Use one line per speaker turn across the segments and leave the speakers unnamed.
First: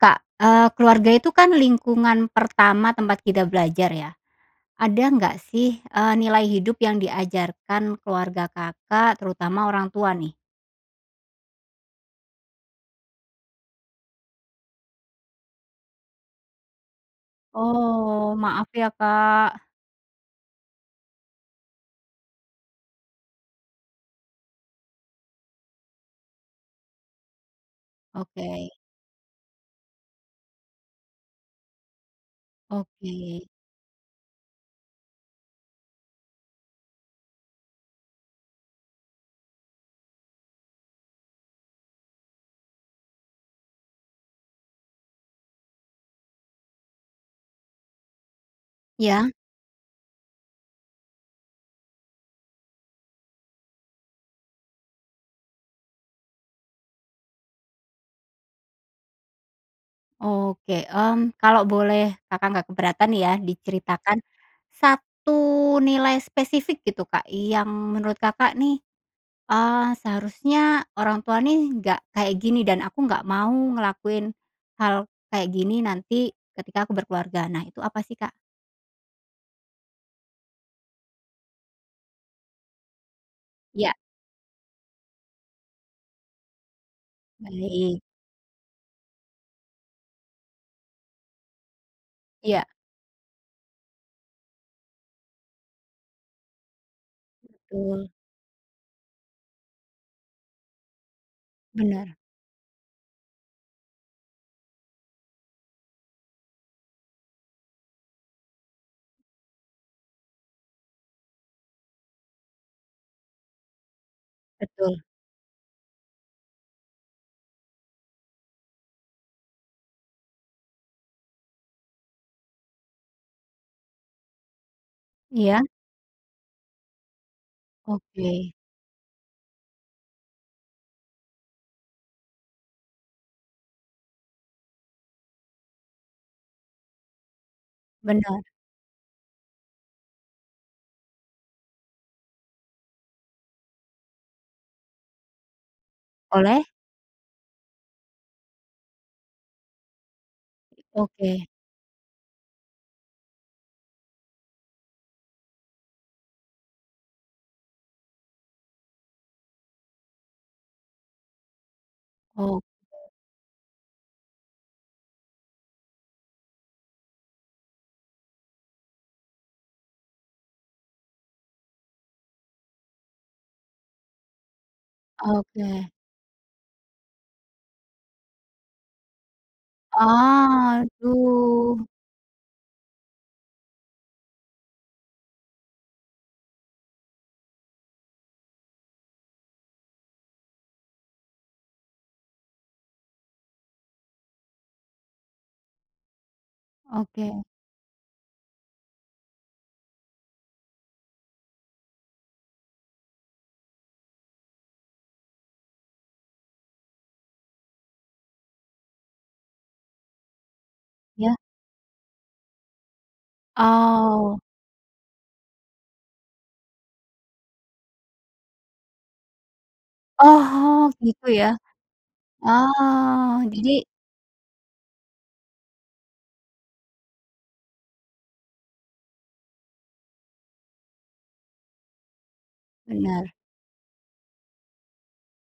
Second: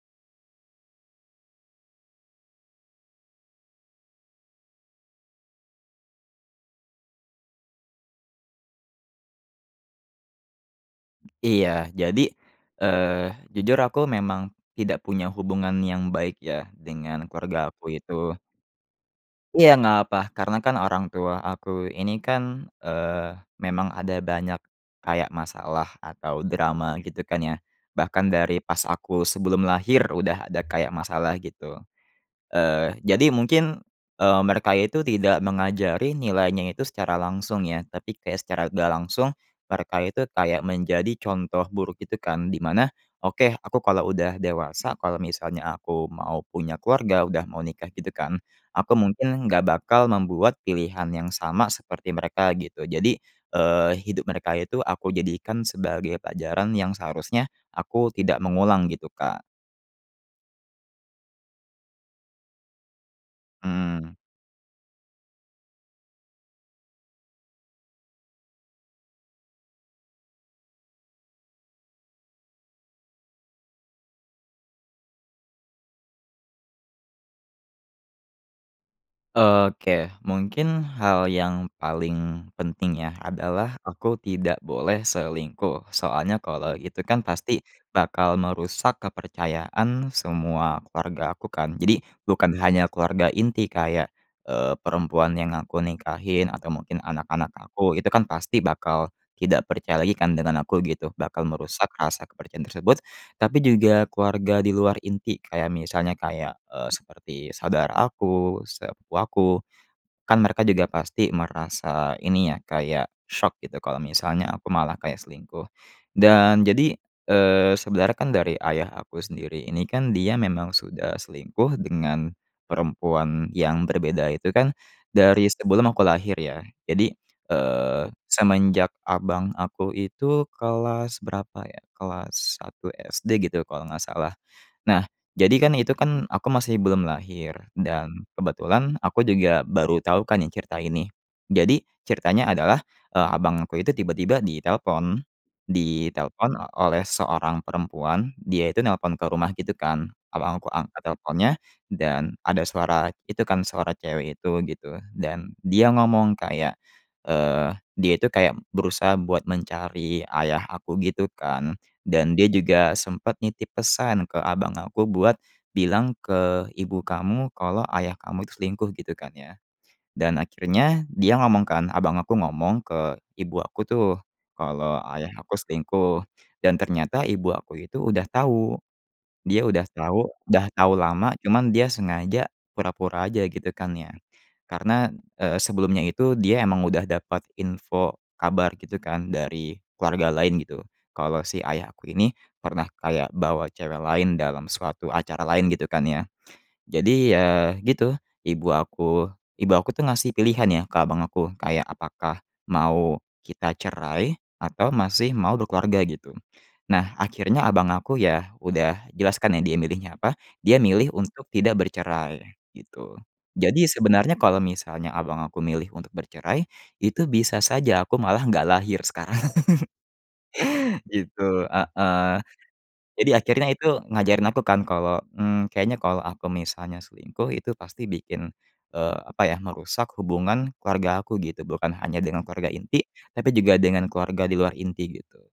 Kak, eee, keluarga itu, kan, lingkungan pertama tempat kita belajar, ya. Ada nggak, sih, eee, nilai hidup yang diajarkan keluarga Kakak, terutama orang tua, nih?
Iya. Jadi, eee, jujur aku memang tidak punya hubungan yang baik, ya, dengan keluarga aku
Oh,
itu.
maaf, ya, Kak.
Iya, nggak apa, karena, kan, orang tua aku ini, kan, eee, memang ada banyak kayak masalah atau drama, gitu, kan, ya, bahkan dari
Oke.
pas aku sebelum lahir udah ada kayak masalah, gitu. Eee, jadi
Oke.
mungkin, eee, mereka itu tidak mengajari nilainya itu secara langsung, ya, tapi kayak secara nggak langsung, mereka itu kayak menjadi contoh buruk, gitu, kan, di mana, oke, aku kalau udah dewasa, kalau misalnya aku mau punya keluarga udah mau nikah, gitu, kan, aku
Ya.
mungkin nggak bakal membuat pilihan yang sama seperti mereka, gitu. Jadi, eee, hidup mereka itu aku jadikan sebagai pelajaran yang seharusnya aku tidak mengulang, gitu, Kak.
Oke. Mmm, kalau boleh Kakak nggak keberatan, ya,
Mmm.
diceritakan 1 nilai spesifik, gitu, Kak, yang menurut Kakak, nih, eee, seharusnya orang tua, nih, nggak kayak gini, dan aku nggak mau ngelakuin hal kayak gini nanti ketika aku berkeluarga. Nah, itu apa sih, Kak?
Oke, mungkin hal yang paling penting, ya, adalah
Ya.
aku tidak boleh selingkuh. Soalnya kalau itu, kan, pasti
Baik.
bakal merusak kepercayaan semua keluarga aku, kan. Jadi bukan
Iya.
hanya keluarga inti kayak, eee, perempuan yang aku nikahin atau mungkin anak-anak aku.
Betul.
Itu, kan, pasti bakal tidak percaya lagi, kan, dengan aku, gitu, bakal merusak
Benar.
rasa kepercayaan tersebut. Tapi juga keluarga di luar inti kayak misalnya kayak, eee, seperti saudara aku, sepupu aku, kan, mereka juga pasti merasa ini, ya, kayak syok, gitu, kalau misalnya aku malah
Betul.
kayak selingkuh. Dan jadi, eee, sebenarnya, kan, dari ayah aku sendiri ini, kan, dia memang sudah selingkuh dengan perempuan yang berbeda, itu, kan, dari
Iya.
sebelum aku lahir, ya. Jadi, eee,
Oke.
semenjak abang aku itu kelas berapa, ya, kelas 1 SD, gitu, kalau nggak salah. Nah, jadi, kan, itu, kan, aku masih belum lahir, dan
Benar.
kebetulan aku juga baru tau, kan, ya, cerita ini. Jadi ceritanya adalah, eee, abangku itu tiba-tiba ditelepon, ditelepon
Oleh?
oleh seorang perempuan, dia itu nelpon ke rumah, gitu, kan. Abang aku angkat
Oke.
teleponnya dan ada suara itu, kan, suara cewek itu, gitu, dan dia ngomong kayak, eee, dia itu kayak berusaha buat mencari ayah aku, gitu, kan, dan dia
Oh.
juga sempat nitip pesan ke abang aku buat, "Bilang ke ibu kamu kalau ayah kamu itu selingkuh." Gitu, kan, ya. Dan akhirnya dia ngomong, kan, abang aku ngomong ke ibu aku, tuh, kalau ayah aku
Oke.
selingkuh, dan ternyata ibu aku itu udah tau. Dia udah tau udah tau lama, cuman
Aduh.
dia sengaja pura-pura aja, gitu, kan, ya. Karena, eee, sebelumnya itu dia emang udah dapat info, kabar, gitu, kan, dari keluarga lain, gitu, kalau si ayah aku ini pernah kayak bawa cewek lain dalam suatu acara lain, gitu, kan, ya. Jadi,
Oke.
ya, gitu, ibu aku ibu aku, tuh, ngasih pilihan, ya, ke abang aku kayak apakah mau kita cerai atau masih mau berkeluarga, gitu. Nah, akhirnya abang aku, ya, udah jelas, kan, ya, dia milihnya apa. Dia milih
Ya.
untuk tidak bercerai, gitu. Jadi sebenarnya
Oh.
kalau misalnya abang aku milih untuk bercerai, itu bisa saja aku malah nggak lahir sekarang.
Oh, gitu ya.
Gitu, heeh. Jadi
Ah,
akhirnya
jadi
itu ngajarin aku, kan, kalau, mmm, kayaknya kalau aku misalnya selingkuh, itu pasti bikin, eee, apa, ya, merusak hubungan keluarga aku, gitu, bukan hanya dengan keluarga inti,
Benar.
tapi juga dengan keluarga di luar inti, gitu.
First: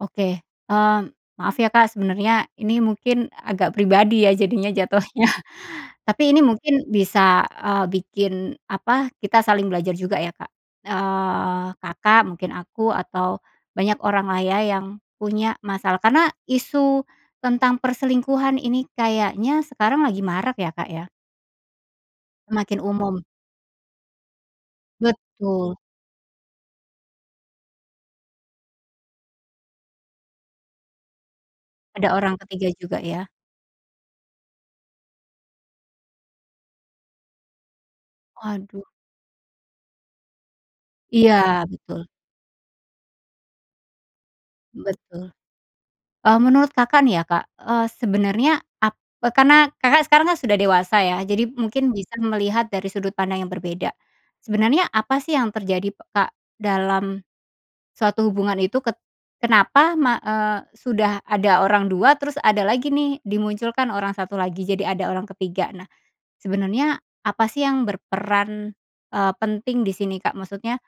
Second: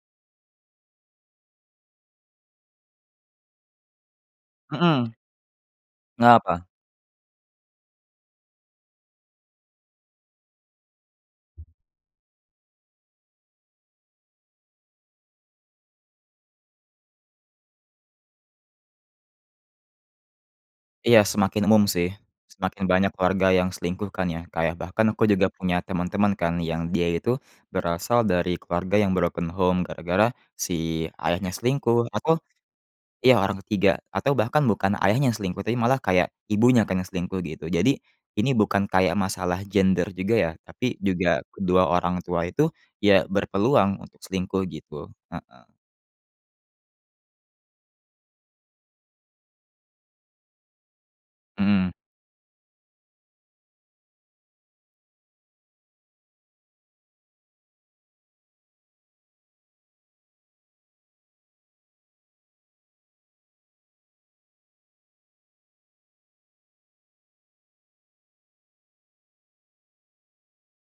Oke, mmm, maaf, ya, Kak, sebenarnya ini mungkin agak pribadi, ya, jadinya
Mmm mmm.
jatuhnya, tapi
Nggak
ini
apa.
mungkin bisa, eee, bikin apa, kita saling belajar juga, ya, Kak. Eee, Kakak, mungkin aku, atau banyak orang, lah, ya, yang punya masalah karena isu tentang perselingkuhan ini kayaknya sekarang lagi marak, ya, Kak, ya.
Iya, semakin umum, sih.
Semakin
Semakin banyak
umum.
keluarga yang selingkuh, kan, ya. Kayak bahkan aku juga
Betul.
punya teman-teman, kan, yang dia itu berasal dari keluarga yang broken home gara-gara si ayahnya selingkuh,
Ada orang
atau,
ke-3 juga, ya.
ya, orang ke-3 atau bahkan bukan ayahnya yang selingkuh tapi malah kayak ibunya, kan, yang selingkuh, gitu. Jadi, ini bukan
Waduh.
kayak masalah gender juga, ya, tapi
Iya,
juga kedua
betul.
orang tua itu, ya, berpeluang untuk selingkuh, gitu,
Betul.
heeh.
Mmm, menurut Kakak, nih, ya, Kak, eee, sebenarnya ap karena Kakak sekarang, kan, sudah dewasa, ya, jadi
Hmm.
mungkin bisa melihat dari sudut pandang yang berbeda. Sebenarnya apa, sih, yang terjadi, Kak, dalam suatu hubungan itu? Ket kenapa ma eee, sudah ada orang 2, terus ada lagi, nih, dimunculkan orang 1 lagi. Jadi ada orang ke-3. Nah, sebenernya apa, sih, yang berperan, eee, penting di sini, Kak? Maksudnya,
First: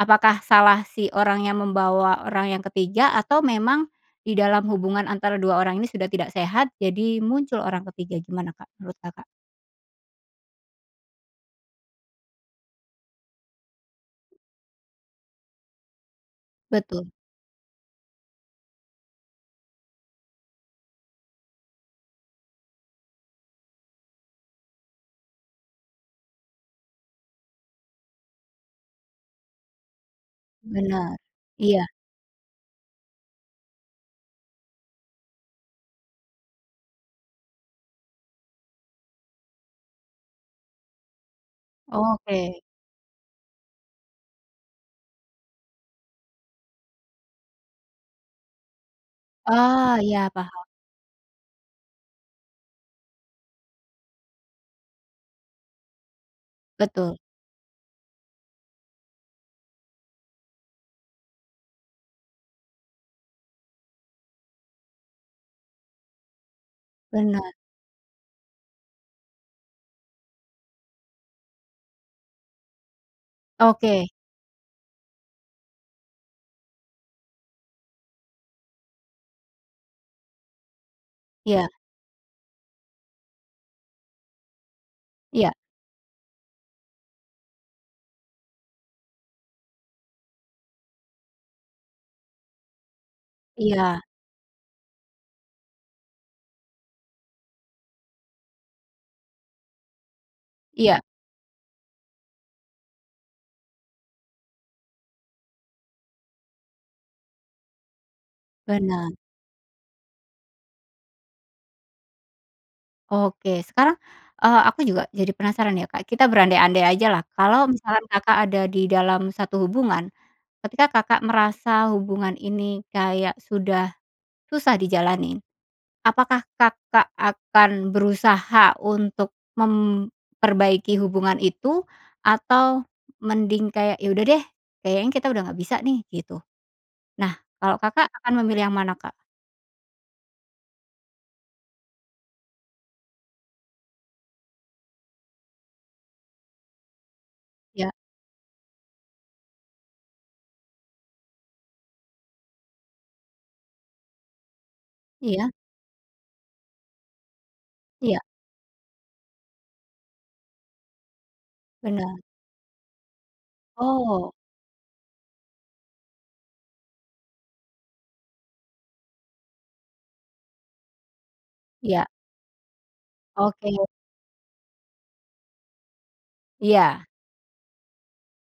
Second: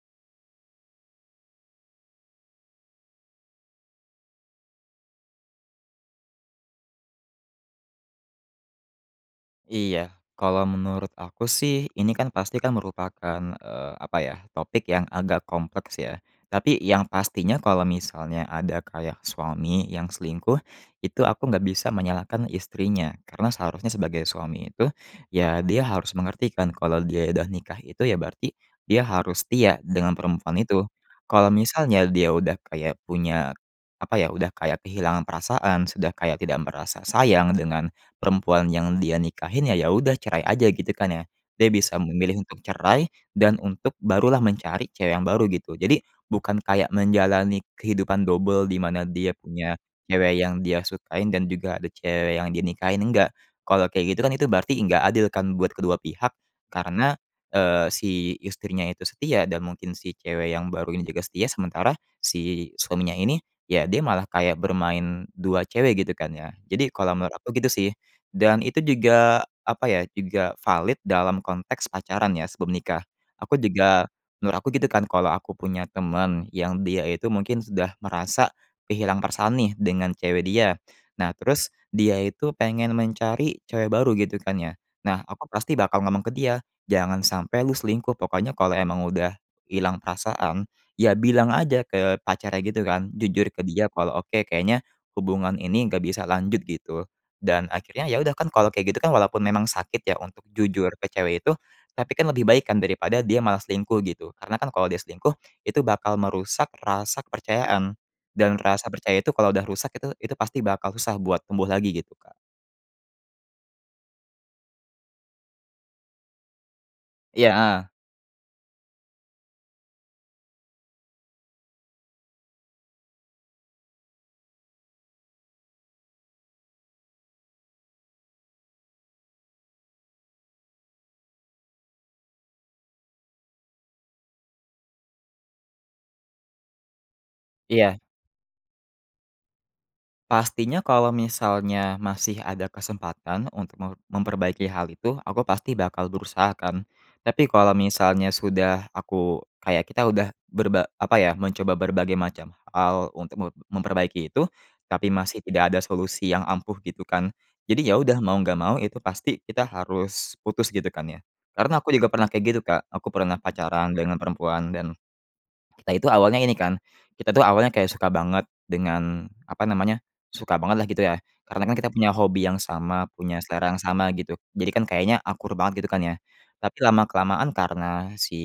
apakah salah si orang yang membawa orang yang ke 3 atau memang di dalam hubungan antara 2 orang ini sudah tidak sehat, jadi muncul orang ke-3? Gimana, Kak, menurut Kakak?
Iya, kalau menurut aku, sih, ini kan pasti, kan merupakan, eee, apa ya, topik yang agak kompleks, ya, tapi yang
Betul.
pastinya kalau misalnya ada kayak suami yang selingkuh, itu aku nggak bisa menyalahkan istrinya karena seharusnya sebagai suami itu, ya, dia harus mengerti, kan, kalau dia udah nikah itu, ya, berarti dia harus setia dengan perempuan itu.
Benar,
Kalau
iya.
misalnya dia udah kayak punya apa, ya, udah kayak kehilangan perasaan, sudah kayak tidak merasa sayang dengan perempuan yang dia nikahin, ya, ya, udah cerai aja, gitu, kan, ya. Dia bisa memilih untuk
Oke.
cerai dan untuk barulah mencari cewek yang baru, gitu. Jadi bukan kayak menjalani kehidupan dobel, di mana dia punya
Ah, iya,
cewek yang
paham.
dia sukain dan juga ada cewek yang dinikahin, enggak. Kalau kayak gitu, kan, itu berarti nggak adil, kan, buat kedua pihak, karena,
Betul.
eee, si istrinya itu setia, dan mungkin si cewek yang baru ini juga setia, sementara si suaminya ini, ya, dia malah kayak bermain 2 cewek, gitu, kan, ya. Jadi kalau menurut
Benar.
aku gitu, sih. Dan itu juga apa, ya, juga valid dalam konteks pacaran, ya, sebelum nikah. Aku juga
Oke.
menurut aku, gitu, kan, kalau aku punya teman yang dia itu mungkin sudah merasa kehilangan perasaan, nih, dengan cewek dia. Nah,
Iya.
terus dia itu pengen mencari cewek baru, gitu, kan, ya. Nah, aku
Iya.
pasti bakal ngomong ke dia, "Jangan sampai lu selingkuh! Pokoknya kalau emang udah hilang perasaan, ya, bilang aja ke pacarnya, gitu, kan. Jujur ke dia
Iya.
kalau, oke, kayaknya hubungan ini nggak bisa lanjut." Gitu. Dan akhirnya, ya, udah, kan, kalau kayak, gitu, kan, walaupun memang sakit, ya, untuk jujur
Iya.
ke cewek itu, tapi, kan, lebih baik, kan, daripada dia malah selingkuh, gitu. Karena, kan, kalau dia selingkuh itu bakal merusak rasa kepercayaan, dan rasa
Benar.
percaya itu kalau udah rusak itu itu pasti bakal susah buat tumbuh lagi, gitu, Kak.
Oke, sekarang, eee, aku juga jadi penasaran, ya, Kak. Kita berandai-andai ajalah, kalau
Iya.
misalkan Kakak ada di dalam satu hubungan, ketika Kakak merasa hubungan ini kayak sudah susah dijalanin, apakah Kakak akan berusaha untuk memperbaiki hubungan itu? Atau mending kayak, "Ya, udah, deh, kayaknya kita udah nggak bisa, nih." Gitu? Nah, kalau
Iya.
Kakak akan memilih yang mana, Kak?
Pastinya kalau misalnya masih ada kesempatan untuk me memperbaiki hal itu, aku pasti bakal berusaha, kan. Tapi kalau
Ya.
misalnya sudah aku, kayak kita udah berba apa, ya, mencoba berbagai macam hal untuk me memperbaiki itu, tapi masih
Iya.
tidak ada solusi yang ampuh, gitu, kan. Jadi ya, udah,
Iya.
mau nggak mau itu pasti kita harus putus, gitu, kan, ya. Karena aku juga
Benar.
pernah kayak gitu, Kak. Aku pernah pacaran dengan
Oh.
perempuan dan kita itu awalnya ini, kan, kita itu awalnya kayak suka banget dengan apa namanya, suka banget, lah, gitu, ya. Karena, kan, kita
Iya.
punya hobi yang sama, punya selera
Oke.
yang sama, gitu. Jadi, kan, kayaknya akur banget, gitu, kan, ya. Tapi
Iya.
lama-kelamaan karena si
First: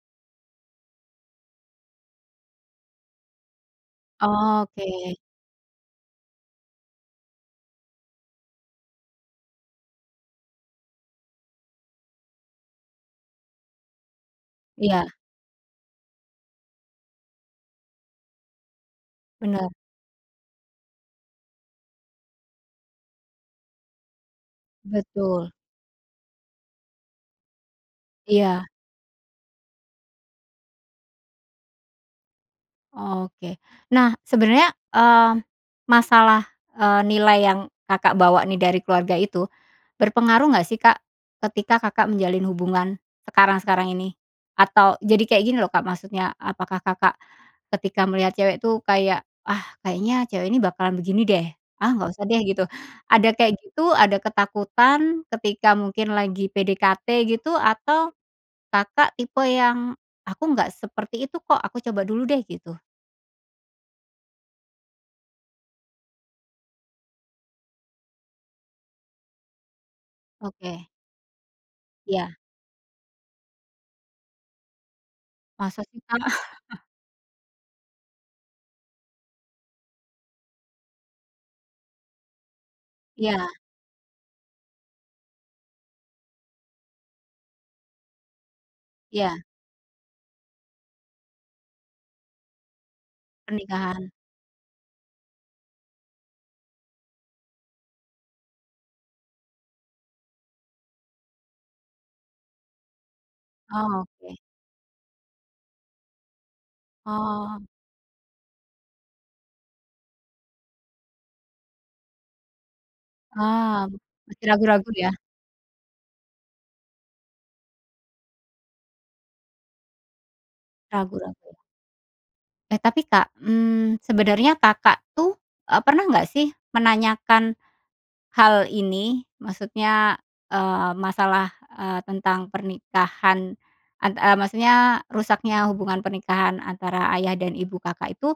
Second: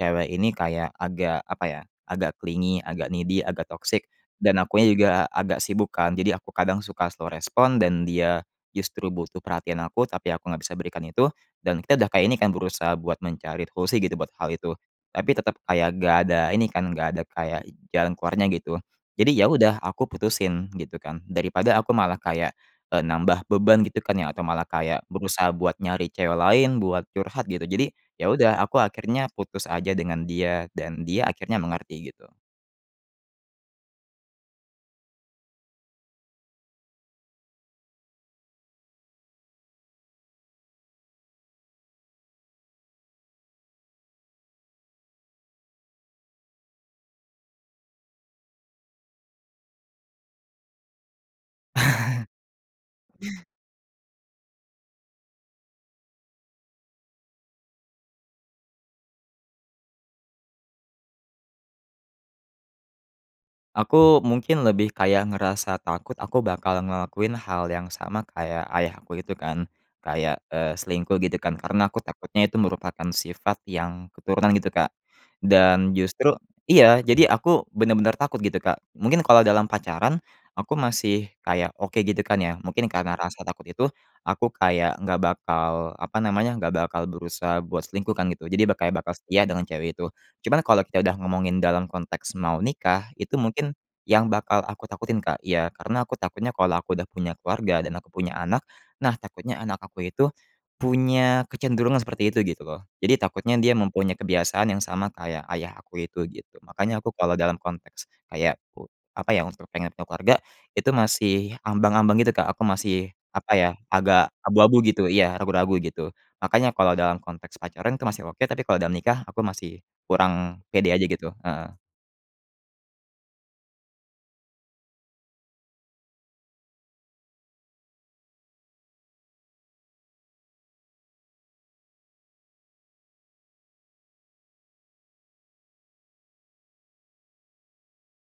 cewek ini kayak agak apa, ya, agak clingy, agak needy, agak toksik, dan
Oke.
akunya juga agak sibuk, kan, jadi aku kadang suka slow respon, dan dia justru butuh perhatian aku tapi aku nggak bisa berikan itu, dan kita udah kayak, ini, kan, berusaha buat mencari solusi, gitu, buat hal itu.
Iya.
Tapi tetap kayak nggak ada ini, kan, nggak ada kayak jalan keluarnya, gitu. Jadi, ya,
Benar.
udah, aku putusin, gitu, kan, daripada aku malah kayak, eee, nambah beban, gitu, kan, ya, atau malah kayak berusaha
Betul.
buat nyari cewek lain, buat curhat, gitu. Jadi, ya, udah,
Iya.
aku akhirnya putus aja dengan dia dan dia akhirnya mengerti, gitu.
Oke. Nah, sebenarnya, eee, masalah, eee, nilai yang Kakak bawa, nih, dari keluarga itu berpengaruh nggak, sih, Kak, ketika Kakak menjalin hubungan sekarang-sekarang ini? Atau, jadi kayak gini, loh, Kak, maksudnya, apakah Kakak ketika melihat cewek, tuh, kayak, "Ah, kayaknya cewek ini bakalan begini, deh. Ah, nggak usah, deh." Gitu. Ada kayak gitu, ada ketakutan ketika mungkin lagi PDKT, gitu, atau Kakak tipe yang, "Aku nggak seperti itu, kok, aku coba dulu, deh." Gitu?
Aku mungkin lebih kayak ngerasa takut, aku bakal ngelakuin hal yang sama kayak ayah aku itu, kan. Kayak, eee,
Oke.
selingkuh gitu, kan, karena aku
Ya.
takutnya itu merupakan sifat yang keturunan, gitu, Kak.
Masa,
Dan
sih, Kak?
justru iya, jadi aku benar-benar takut, gitu, Kak. Mungkin kalau dalam pacaran aku masih kayak oke, gitu, kan, ya. Mungkin karena rasa
Iya.
takut itu, aku kayak nggak bakal, apa namanya, nggak bakal berusaha buat selingkuh, kan, gitu. Jadi ba kayak bakal
Iya.
setia dengan cewek itu. Cuman kalau kita udah ngomongin dalam konteks mau nikah, itu mungkin
Pernikahan.
yang bakal aku takutin, Kak. Ya, karena aku takutnya kalau aku udah punya keluarga dan aku punya anak, nah, takutnya anak aku itu punya kecenderungan seperti itu, gitu, loh. Jadi takutnya dia mempunyai
Oke.
kebiasaan yang sama kayak ayah aku itu, gitu. Makanya aku kalau dalam
Oh.
konteks kayak ku apa, ya, untuk pengen punya keluarga, itu masih ambang-ambang, gitu, Kak. Aku masih, apa ya,
Oh,
agak
masih
abu-abu,
ragu-ragu,
gitu.
ya.
Iya, ragu-ragu, gitu. Makanya kalau dalam konteks pacaran, itu masih oke, tapi kalau dalam nikah, aku masih kurang pede aja, gitu,
Ragu-ragu.
heeh.
Eh, tapi, Kak, mmm, sebenarnya Kakak, tuh, eee, pernah nggak, sih, menanyakan hal ini? Maksudnya, eee, masalah, eee, tentang pernikahan an eee, maksudnya rusaknya hubungan pernikahan antara ayah dan ibu Kakak itu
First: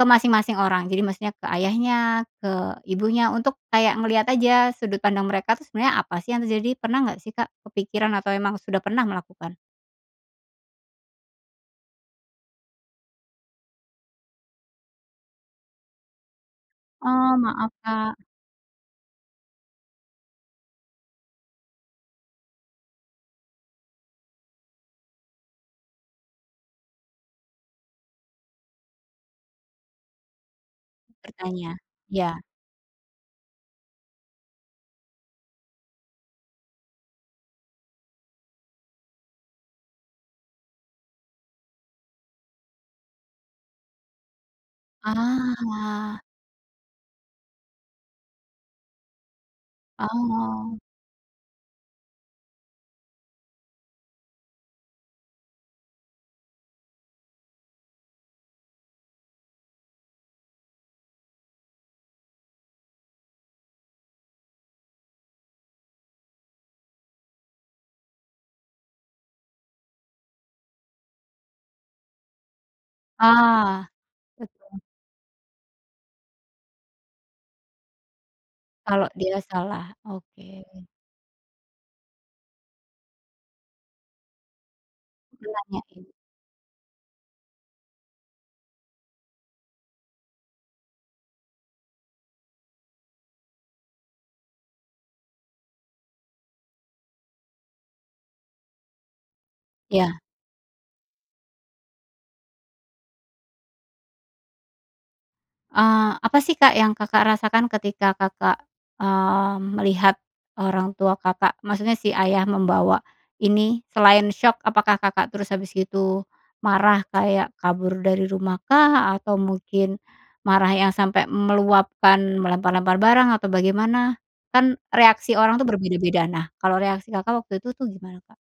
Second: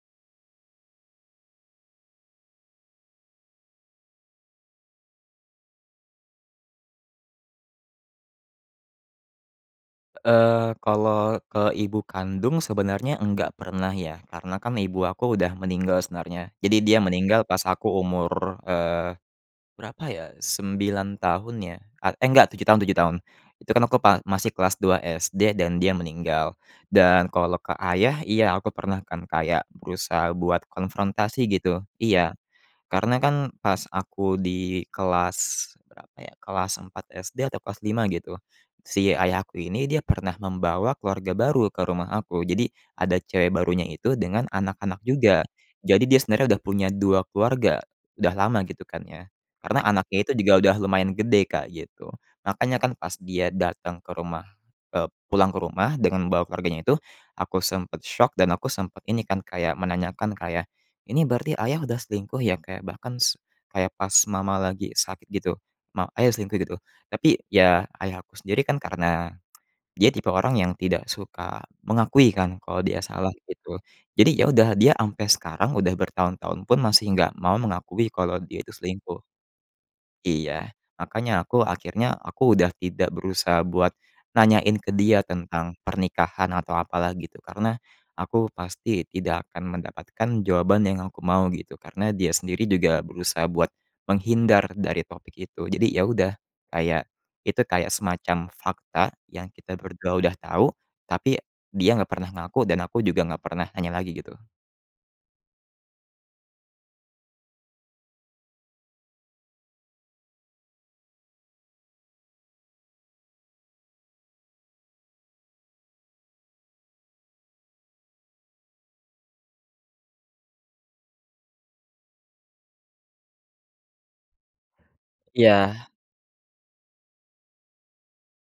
ke masing-masing orang? Jadi maksudnya ke ayahnya, ke ibunya, untuk kayak ngelihat aja sudut pandang mereka, tuh, sebenarnya apa, sih, yang terjadi? Pernah nggak, sih, Kak, kepikiran atau emang sudah pernah melakukan?
Eee, kalau ke ibu kandung sebenarnya enggak pernah, ya. Karena, kan, ibu aku udah meninggal sebenarnya, jadi dia
Oh,
meninggal pas
maaf,
aku
Kak.
umur, eee, berapa, ya, 9 tahun, ya, at eh, enggak, 7 tahun 7 tahun. Itu, kan, aku pa masih kelas 2 SD, dan dia meninggal. Dan kalau ke ayah, iya, aku pernah, kan, kayak berusaha buat konfrontasi,
Bertanya.
gitu. Iya.
Ya.
Karena, kan, pas aku di kelas berapa, ya, kelas 4 SD atau kelas 5, gitu, si ayah aku ini, dia pernah membawa keluarga baru ke rumah aku. Jadi ada cewek barunya itu dengan anak-anak juga. Jadi dia
Ah.
sebenernya udah punya 2 keluarga. Udah lama, gitu, kan, ya. Karena anaknya itu juga udah
Oh.
lumayan gede, Kak, gitu. Makanya, kan, pas dia datang ke rumah, eee, pulang ke rumah dengan membawa keluarganya itu, aku sempat syok dan aku sempat ini, kan, kayak menanyakan ke ayah, "Ini berarti ayah udah selingkuh, ya? Kayak bahkan s kayak pas mama lagi sakit, gitu? Ma ayah selingkuh, gitu?" Tapi, ya, ayah aku sendiri, kan, karena dia tipe orang yang tidak suka mengakui, kan, kalau dia salah, gitu.
Ah,
Jadi, ya,
betul.
udah, dia ampe sekarang udah bertahun-tahun pun masih nggak mau mengakui kalau dia itu
Kalau
selingkuh.
dia salah. Oke.
Iya, makanya aku akhirnya aku udah tidak berusaha buat nanyain ke dia tentang
[unintelligible]
pernikahan atau apa, lah, gitu, karena aku pasti tidak akan mendapatkan jawaban yang aku mau, gitu, karena dia sendiri juga berusaha buat menghindar dari topik itu. Jadi, ya, udah, kayak, itu kayak semacam fakta yang kita berdua
Iya.
udah tau tapi dia nggak pernah ngaku dan aku juga nggak pernah nanya lagi, gitu.
Eee, apa, sih, Kak yang Kakak rasakan ketika Kakak, eee, melihat orang tua Kakak, maksudnya si ayah membawa ini? Selain syok, apakah Kakak terus habis gitu marah kayak kabur dari rumah kah, atau mungkin marah yang sampai meluapkan, melempar-lempar barang, atau bagaimana? Kan, reaksi orang, tuh,
Iya.
berbeda-beda. Nah, kalau reaksi Kakak waktu itu, tuh, gimana, Kak?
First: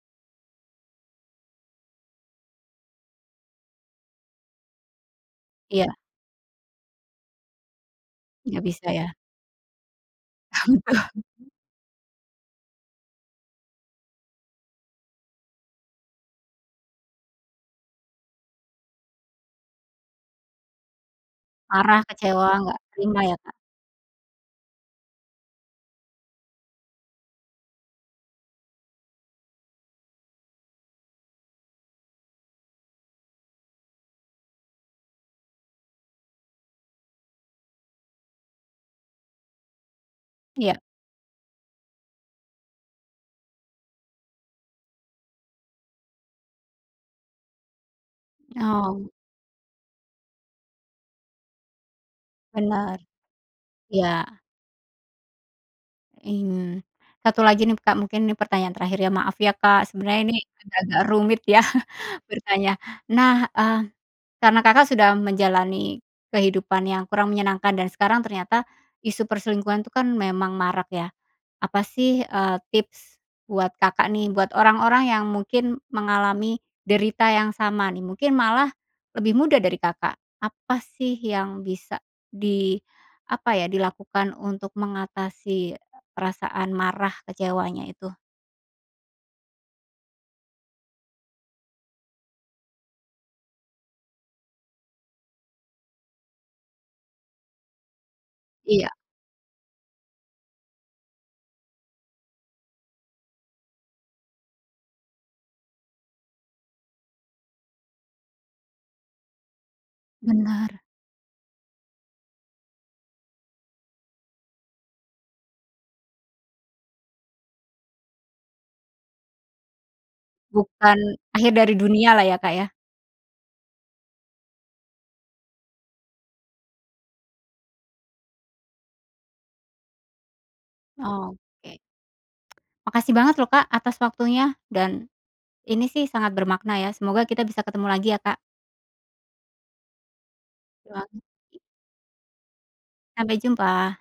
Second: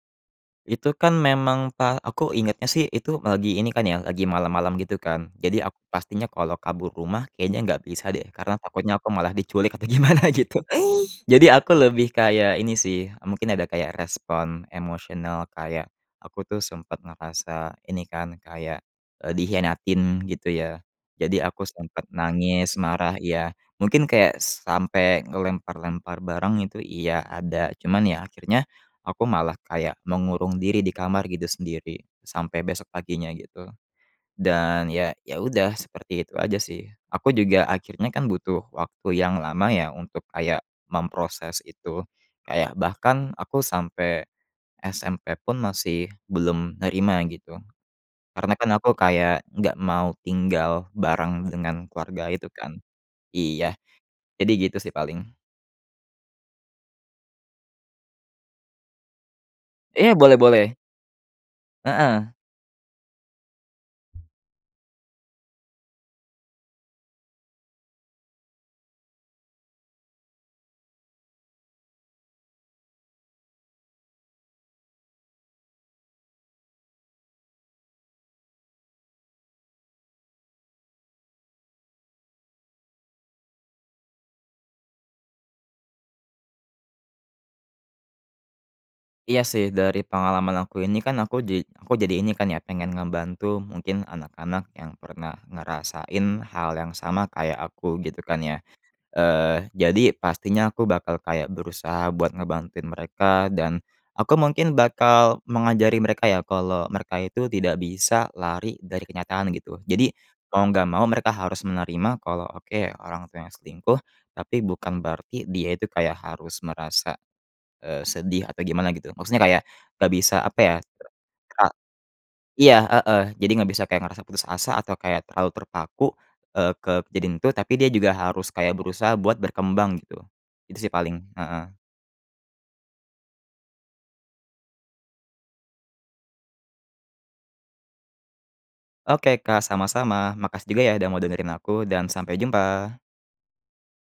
Itu, kan, memang pa aku ingatnya, sih, itu lagi ini, kan, ya, lagi malam-malam, gitu, kan. Jadi aku
Iya.
pastinya kalau kabur rumah kayaknya nggak bisa, deh, karena
Nggak bisa,
takutnya aku
ya?
malah diculik apa gimana, gitu.
Apa,
Jadi
tuh?
aku lebih kayak ini, sih, mungkin ada kayak respon emosional, kayak aku, tuh, sempat ngerasa ini, kan, kayak, eee, dikhianatin, gitu, ya. Jadi aku
Marah,
sempat
kecewa,
nangis,
nggak
marah,
terima, ya,
iya,
Kak.
mungkin kayak sampai ngelempar-lempar barang itu, iya, ada, cuman, ya, akhirnya aku malah kayak mengurung diri di kamar, gitu, sendiri sampai besok paginya, gitu. Dan, ya ya, udah, seperti itu aja, sih. Aku juga akhirnya, kan, butuh waktu yang lama, ya, untuk kayak
Iya.
memproses itu. Kayak bahkan aku sampai SMP pun masih belum nerima, gitu. Karena, kan, aku
Oh.
kayak nggak mau tinggal bareng dengan keluarga itu, kan.
Benar.
Iya,
Iya.
jadi gitu, sih, paling.
I mmm. 1 lagi, nih, Kak, mungkin ini pertanyaan terakhir, ya. Maaf, ya, Kak,
Iya,
sebenarnya
boleh
ini
boleh.
agak-agak rumit, ya,
Heeh.
bertanya. Nah, eee, karena Kakak sudah menjalani kehidupan yang kurang menyenangkan dan sekarang ternyata isu perselingkuhan, tuh, kan, memang marak, ya. Apa, sih, eee, tips buat Kakak, nih, buat orang-orang yang mungkin mengalami derita yang sama, nih, mungkin malah lebih muda dari Kakak, apa, sih, yang bisa di apa, ya, dilakukan untuk mengatasi perasaan marah kecewanya itu?
Iya, sih, dari pengalaman aku ini, kan, aku ja aku jadi ini, kan, ya, pengen ngebantu, mungkin anak-anak yang pernah ngerasain hal yang sama kayak aku, gitu, kan, ya.
Iya.
Eee, jadi pastinya aku bakal kayak berusaha buat ngebantuin mereka dan aku mungkin bakal mengajari mereka, ya, kalau mereka itu tidak bisa lari dari kenyataan, gitu. Jadi, mau
Benar.
nggak mau mereka harus menerima kalau, oke orang tuanya selingkuh, tapi bukan berarti dia itu kayak harus merasa, eee, sedih atau gimana, gitu. Maksudnya kayak eggak bisa apa, ya,
Bukan akhir
ka
dari dunia, lah, ya, Kak, ya.
iya, heeh, jadi nggak bisa kayak ngerasa putus asa atau kayak terlalu terpaku, eee, ke kejadian itu, tapi dia juga harus kayak berusaha buat berkembang, gitu. Itu, sih, paling, heeh.
Oke. Makasih banget, loh, Kak, atas waktunya. Dan ini, sih, sangat bermakna, ya, semoga kita bisa ketemu lagi, ya, Kak.
Oke, Kak, sama-sama. Makasih juga, ya, udah mau dengerin
[unintelligible]
aku, dan sampai jumpa.
Sampai jumpa.